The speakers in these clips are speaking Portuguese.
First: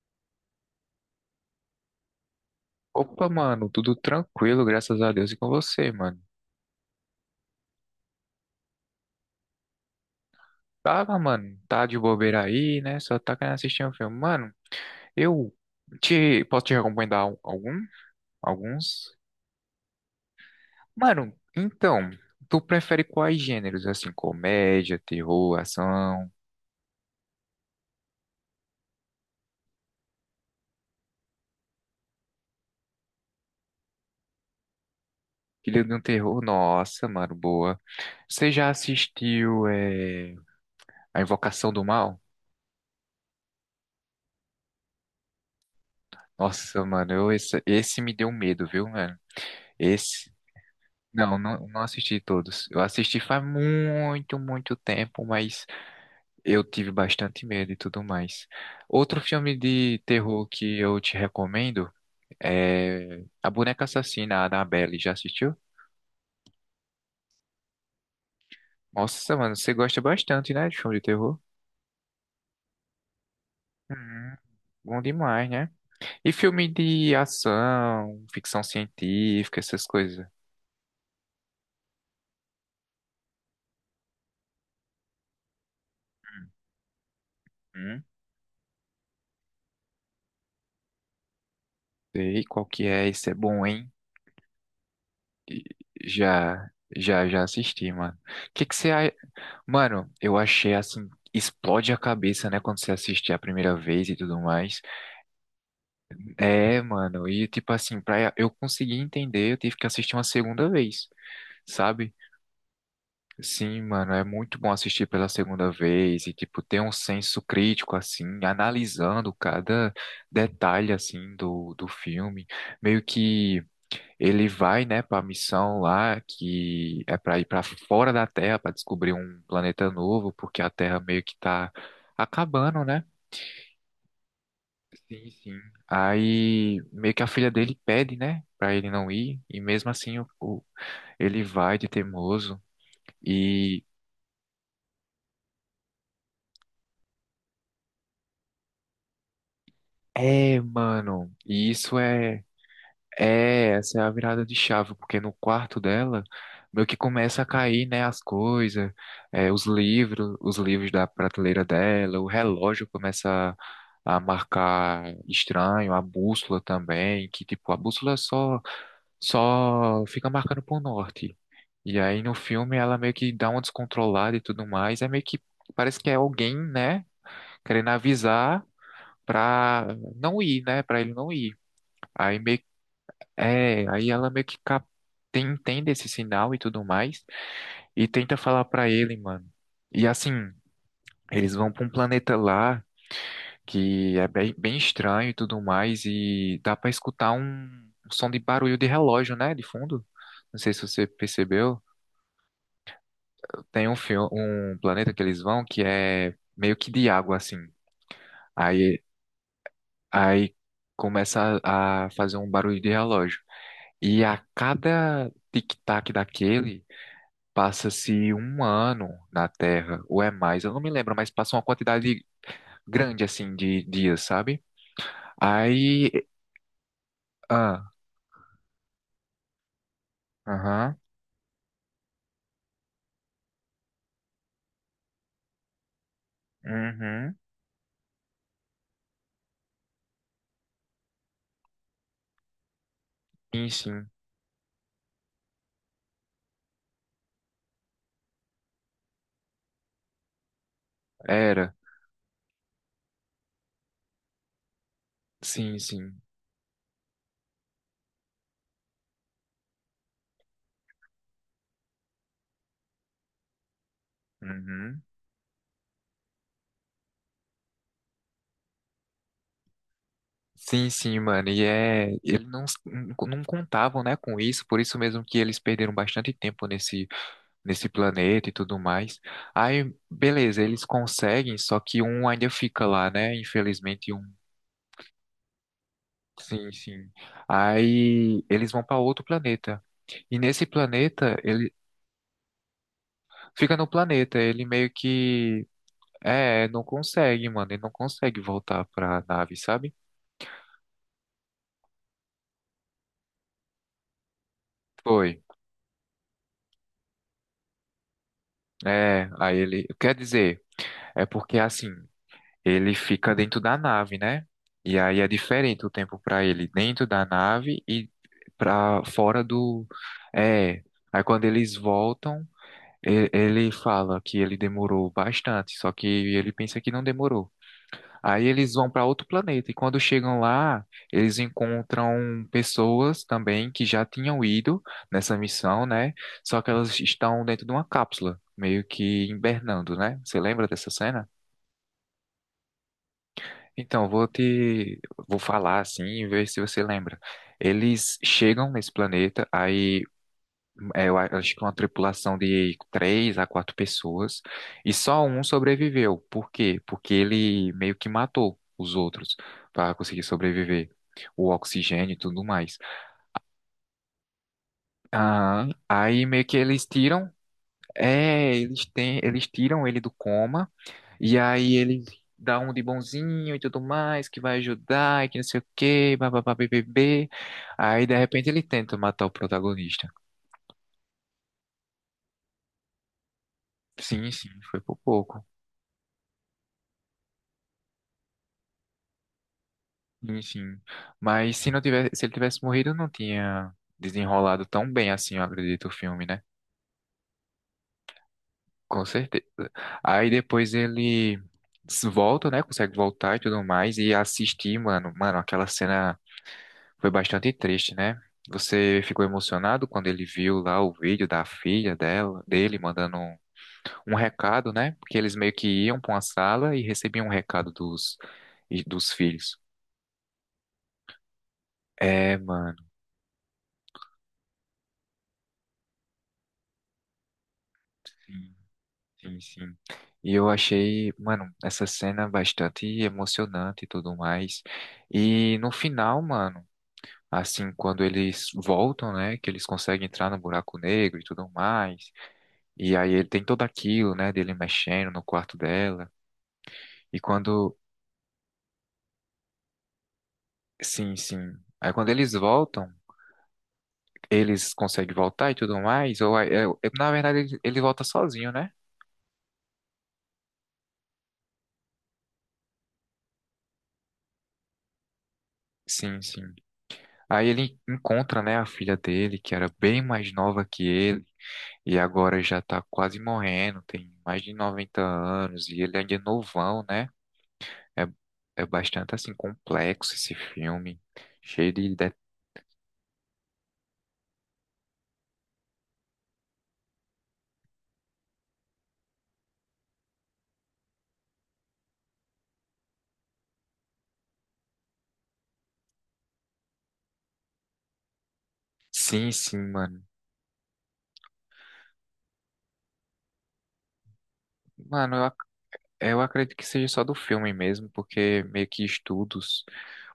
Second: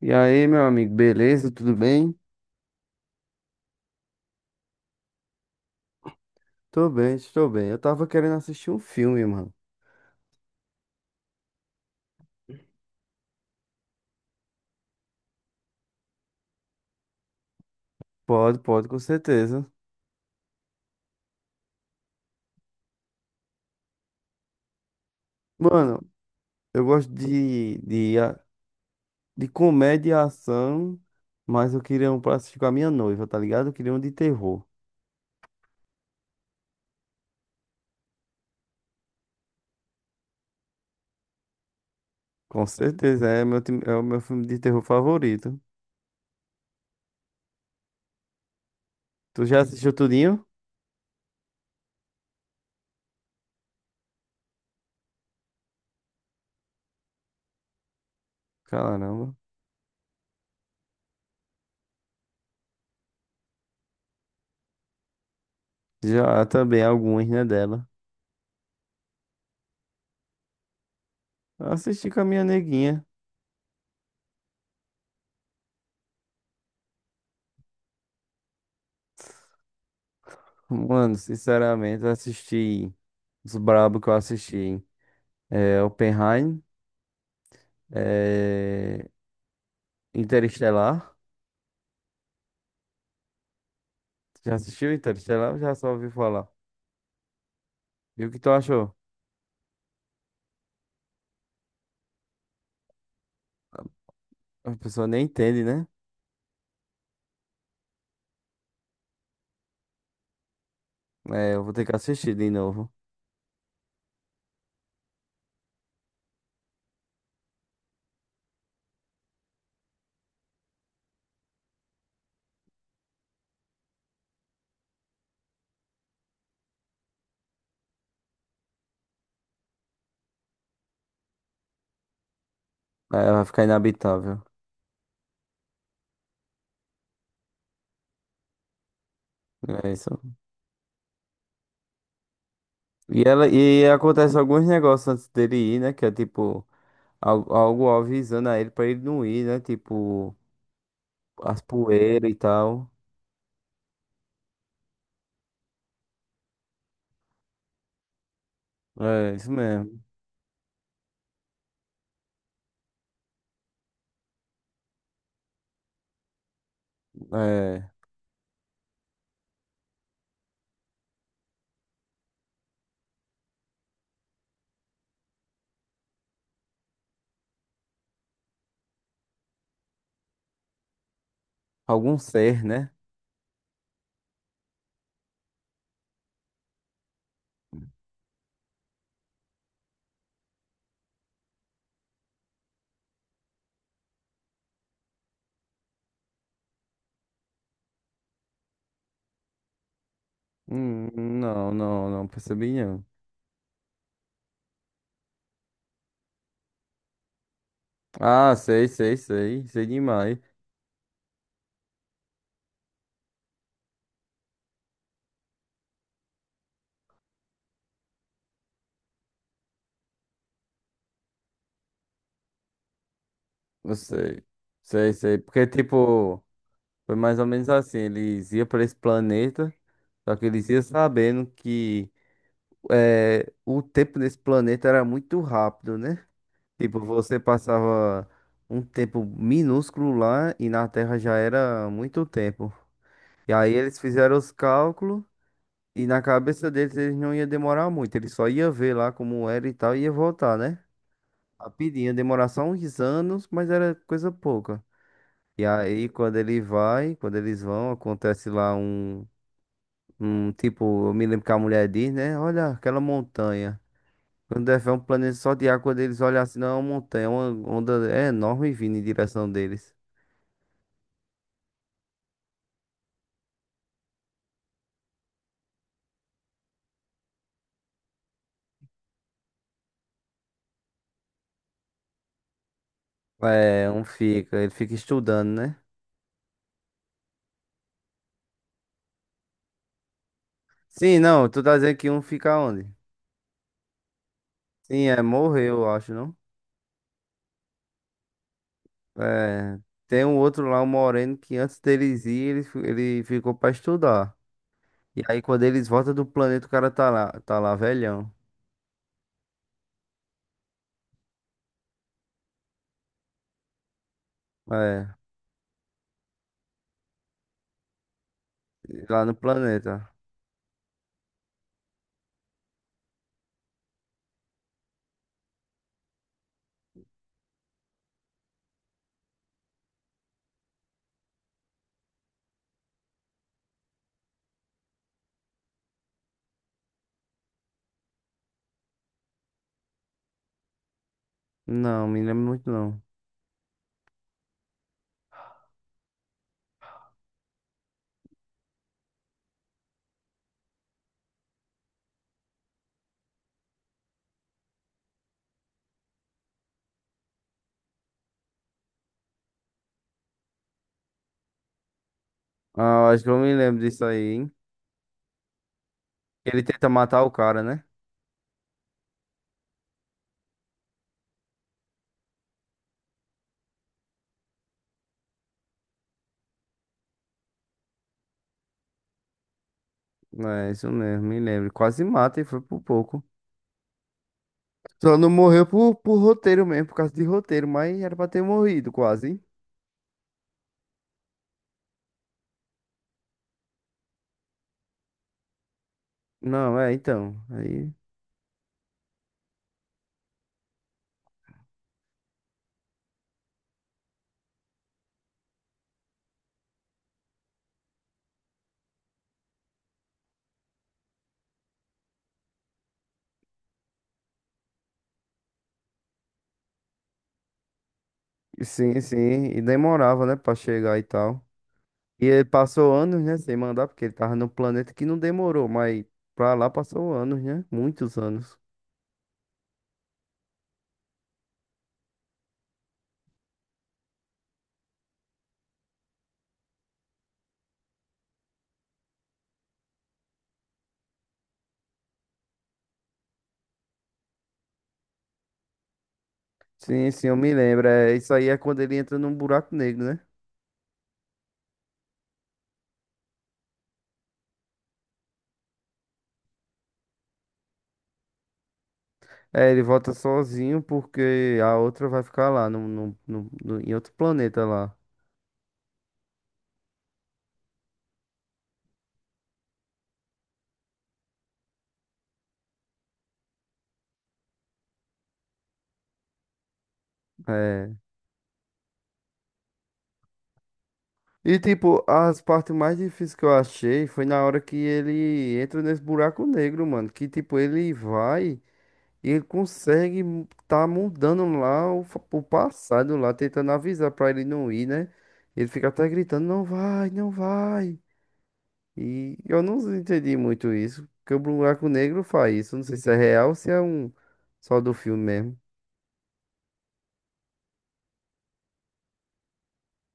E aí, meu amigo, beleza? Tudo bem? Opa, mano, tudo tranquilo, graças a Deus e com você, mano. Tô bem, estou bem. Eu tava querendo assistir um filme, mano. Tava, mano, tá de bobeira aí, né? Só tá querendo assistir um filme. Mano, eu te posso te recomendar algum? Pode, pode, com Alguns? certeza. Mano, então, tu prefere quais gêneros? Assim, comédia, terror, Mano, ação? eu gosto de comédia e ação, mas eu queria um pra assistir com a minha noiva, tá ligado? Eu queria um de terror. Filho de um terror? Nossa, mano, boa. Você já assistiu A Invocação do Mal? Com certeza, é é o meu filme de terror favorito. Nossa, mano, esse me deu medo, viu, mano? Tu já assistiu Esse. tudinho? Não, não, não assisti todos. Eu assisti faz muito, muito tempo, mas eu tive bastante medo e tudo mais. Outro Caramba. filme de terror que eu te recomendo é A Boneca Assassina, a Annabelle. Já assistiu? Já também alguns, né, dela. Nossa, mano, você gosta bastante, né, de filme de terror? Eu assisti com a minha neguinha. Hum, bom demais, né? E filme de ação, ficção científica, essas coisas? Mano, sinceramente, eu assisti os brabo que eu assisti. Oppenheim, Hum, é, Interestelar. sei qual que é, esse é bom, hein? Já assistiu Interestelar? Ou já só ouviu falar. Já, já, já assisti, mano. E o que tu O que que você achou? a- Mano, eu achei assim, explode a cabeça, né, quando você assiste a primeira vez e tudo A mais. pessoa nem entende, né? É, mano, e tipo assim, pra eu conseguir entender, eu tive que assistir uma segunda vez, É, eu vou ter que sabe? assistir de novo. Sim, mano, é muito bom assistir pela segunda vez e tipo ter um senso crítico assim, analisando cada detalhe assim do filme, meio que ele vai, né, para a missão lá que é para ir para fora da Terra para descobrir um planeta novo, porque a Terra meio que tá acabando, né? Aí vai ficar inabitável. Sim, sim. Aí meio que a filha dele pede, né, para ele não ir, e É mesmo isso. assim ele vai de teimoso. E ela, E e acontece alguns negócios antes dele ir, né? Que é tipo, algo avisando a ele pra ele não ir, né? Tipo, é, mano, as e isso poeiras e é tal. É, essa é a virada de chave, porque no quarto dela meio que começa a cair, né, as coisas, É, isso é, os mesmo. livros, os livros da prateleira dela, o relógio começa a marcar estranho, a bússola também, que tipo, a É, bússola só fica marcando pro norte. E aí no filme ela meio que dá uma descontrolada e tudo mais, é meio que parece que é alguém, né, querendo avisar pra não ir, né, pra ele não ir. algum Aí meio ser, né? é, aí ela meio que cap... entende esse sinal e tudo mais e tenta falar pra ele, mano. E assim, eles vão pra um planeta lá que é bem, bem estranho e tudo mais e dá pra escutar um som de barulho de relógio, né, de fundo. Não sei se você Hum, percebeu, não percebi não. tem um filme um planeta que eles vão que é meio que de água assim. Ah, sei, Aí sei, sei. Sei demais. aí começa a fazer um barulho de relógio. E a cada tic-tac daquele passa-se um ano na Terra, ou é mais, eu não me lembro, mas passa uma quantidade grande, assim, de Eu dias, sei. sabe? Sei, sei. Porque, Aí. tipo, foi mais ou menos Ah, assim. Eles iam pra esse planeta, só que eles iam aham, sabendo que o tempo nesse planeta era muito rápido, né? Tipo, uhum, você passava um tempo minúsculo lá e na Terra já era muito tempo. E sim, aí eles sim, fizeram os cálculos e na cabeça deles eles não ia demorar muito. Eles só ia ver lá como era e tal e ia voltar, né? era, Rapidinho, demorar só uns anos, mas era coisa pouca. E sim, aí, sim, quando ele vai, quando eles vão, acontece lá um, um tipo, eu me lembro que a mulher diz, né? Olha aquela montanha. Quando é um uhum. planeta só de água, quando eles olham assim, não é uma montanha, é uma onda enorme vindo em direção deles. Sim, sim, mano, e é. Eles não contavam, né, com isso, por isso mesmo que eles perderam bastante tempo nesse planeta e tudo mais. Aí, beleza, eles conseguem, só que um ainda fica lá, né? É, um Infelizmente, um. fica, ele fica estudando, né? Sim, sim. Aí eles vão para outro planeta. E nesse Sim, planeta, não, tu ele tá dizendo que um fica onde? fica no planeta, ele meio Sim, é, que morreu, eu acho, não? Não consegue, mano, ele não consegue voltar pra nave, É, sabe? tem um outro lá, um moreno, que antes deles ir, ele ficou pra estudar. E aí Foi. quando eles voltam do planeta, o cara tá lá velhão. É, aí ele, quer dizer, é porque assim, ele fica dentro da nave, né? E É, aí é diferente o tempo pra ele dentro da nave e pra lá no fora do planeta. é. Aí quando eles voltam, ele fala que ele demorou bastante, só que ele pensa que não demorou. Aí eles vão para outro planeta e quando chegam lá, eles encontram pessoas também que já tinham ido nessa missão, né? Só que elas estão dentro de uma cápsula, meio que hibernando, né? Você lembra dessa cena? Não, me lembro muito não. Então, vou falar assim e ver se você lembra. Eles chegam nesse planeta, aí acho que uma tripulação de três a quatro pessoas e só um sobreviveu. Por quê? Porque ele meio que matou os outros para conseguir sobreviver. O oxigênio e tudo mais. Ah, acho que eu me lembro disso aí, hein? Ah, aí meio que Ele tenta matar o cara, né? Eles tiram ele do coma e aí ele dá um de bonzinho e tudo mais que vai ajudar e que não sei o quê, bababá, bbb. Aí de repente ele tenta matar o protagonista. É, isso mesmo, me lembro. Quase mata e foi por pouco. Sim, sim, foi por Só não pouco. morreu por roteiro mesmo, por causa de roteiro, mas era pra ter morrido quase. Hein? Sim, sim. Mas se não tivesse, se ele tivesse morrido, não tinha desenrolado tão bem assim, eu acredito, o filme, né? Não, é, então. Aí, Com certeza. Aí depois ele volta, né? Consegue voltar e tudo mais. E assistir, mano. Mano, aquela cena foi bastante triste, né? Você ficou emocionado quando ele viu lá o vídeo da filha dela, dele mandando um recado, né? Porque eles meio que iam pra uma sala e recebiam um recado dos, sim, dos sim. filhos. E demorava, né, pra chegar e tal. E É, ele mano. passou anos, né, sem mandar, porque ele tava no planeta que não demorou, mas pra lá passou anos, né? Muitos anos. Sim, sim. E eu achei, mano, essa cena bastante emocionante e tudo mais. E no final, mano, assim, quando eles voltam, né, que eles conseguem entrar no buraco negro e tudo mais. E aí ele tem todo aquilo, né, dele mexendo no quarto dela. Sim, E sim, eu me quando, lembro. É, isso aí é quando ele entra num buraco negro, né? sim, sim. Aí quando eles voltam, eles conseguem voltar e tudo mais. Ou aí- eu- Na verdade ele, ele volta sozinho, né? É, ele volta sozinho porque a outra vai ficar lá, em outro planeta lá. Sim, sim. Aí ele encontra, né, a filha dele, que era bem mais nova que ele. E agora já tá quase morrendo, tem mais de 90 anos e ele ainda é novão, né? É. É, é bastante assim complexo esse filme, E cheio de, tipo, de... as partes mais difíceis que eu achei foi na hora que ele entra nesse buraco negro, mano. Que tipo, ele vai e ele consegue tá mudando lá o passado lá, tentando avisar pra ele não ir, né? Ele fica até gritando, não vai, não vai. Sim, E sim, eu não mano. entendi muito isso, porque o buraco negro faz isso. Não sei se é real ou se é um só do Mano, filme mesmo. eu acredito que seja só do filme mesmo, porque meio que estudos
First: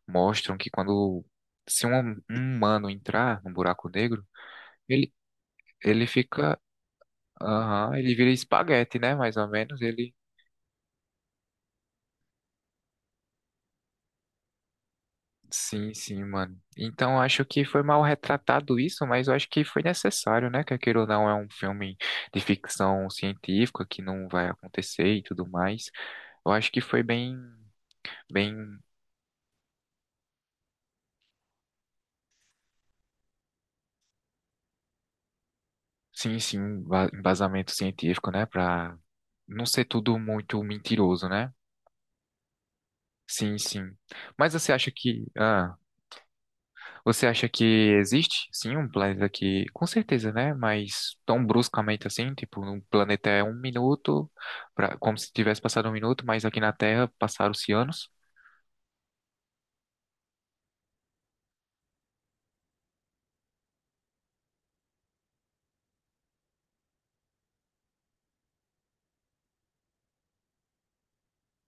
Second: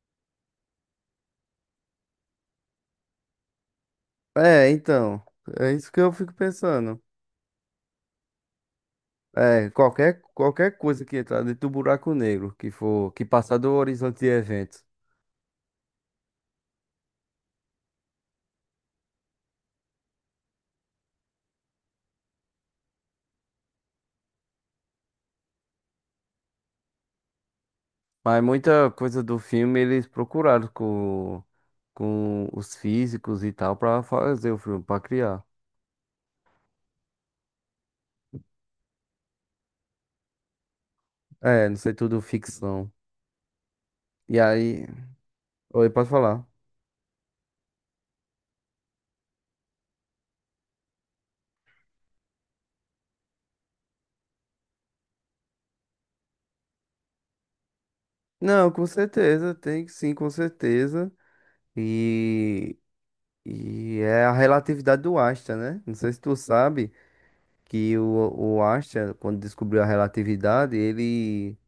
mostram que quando se um humano entrar no buraco negro, É, ele, então, é isso que ele eu fico fica, pensando. aham, ele vira espaguete, né? Mais ou É, menos, ele. Qualquer coisa que entrar dentro do buraco negro, que for, que passar do horizonte de eventos. Sim, sim, mano. Então acho que foi mal retratado isso, mas eu acho que foi necessário, né? Que aquilo não é um filme de ficção científica que não vai acontecer e tudo mais. Eu acho que foi bem, Mas bem, muita coisa do filme eles procuraram com os físicos e tal pra fazer o filme, pra criar. sim, sim, um embasamento científico, né? Pra não ser tudo muito mentiroso, né? É, não sei, tudo ficção. Sim, sim. E Mas você aí, acha que, ah, oi, pode falar? Você acha que existe, sim, um planeta que, com certeza, né? Mas tão bruscamente assim, tipo, um planeta é um minuto, pra, como se tivesse passado um minuto, mas aqui na Terra passaram-se anos. Não, com certeza, tem sim, com certeza. E, e é a relatividade do Einstein, né? Não sei se tu sabe que o Einstein, quando descobriu a relatividade, ele,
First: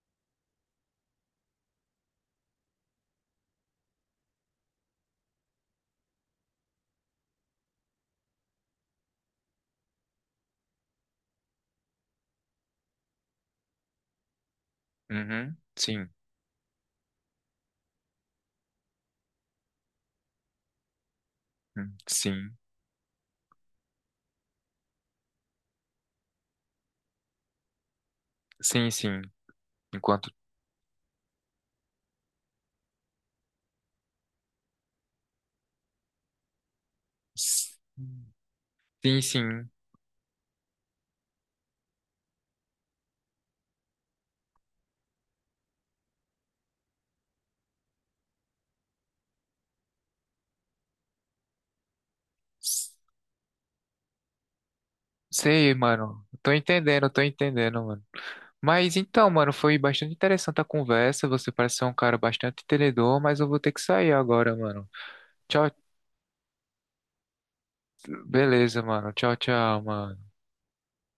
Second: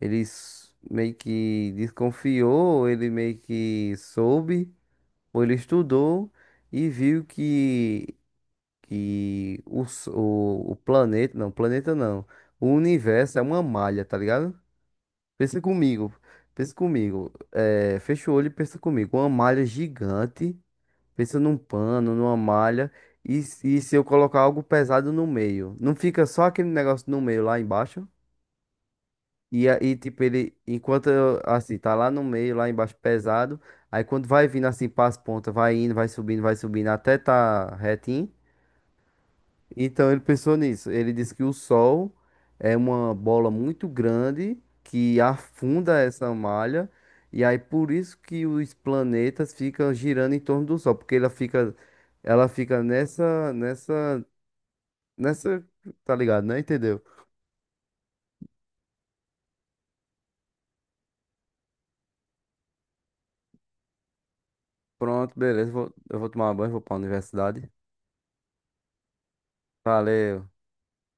meio que desconfiou, ele meio que soube, ou ele estudou e viu que, o planeta não, o universo é uma malha, tá ligado? Uhum, Pensa sim, comigo, pensa comigo, é, fecha o olho e pensa comigo, uma malha gigante. Pensa num pano, numa sim, malha. E, e se eu colocar algo pesado no meio? Não fica só aquele negócio no meio lá embaixo? sim, sim. E aí, tipo, Enquanto. ele, enquanto eu, assim, tá lá no meio, lá embaixo, pesado. Aí quando vai vindo assim para as pontas, vai indo, vai subindo até tá retinho. Sim, sim. Então ele pensou nisso. Ele disse que o Sol é uma bola muito grande que afunda essa malha, e aí por isso que os planetas ficam girando em torno do Sol, porque ela fica nessa, Sei, tá mano. ligado, né? Entendeu? Tô entendendo, mano. Mas então, mano, foi bastante interessante a conversa. Você parece ser um cara bastante entendedor, mas eu vou ter que sair agora, mano. Pronto, Tchau, beleza. Eu vou tomar banho, vou pra universidade. beleza, mano. Tchau, tchau, mano. Valeu.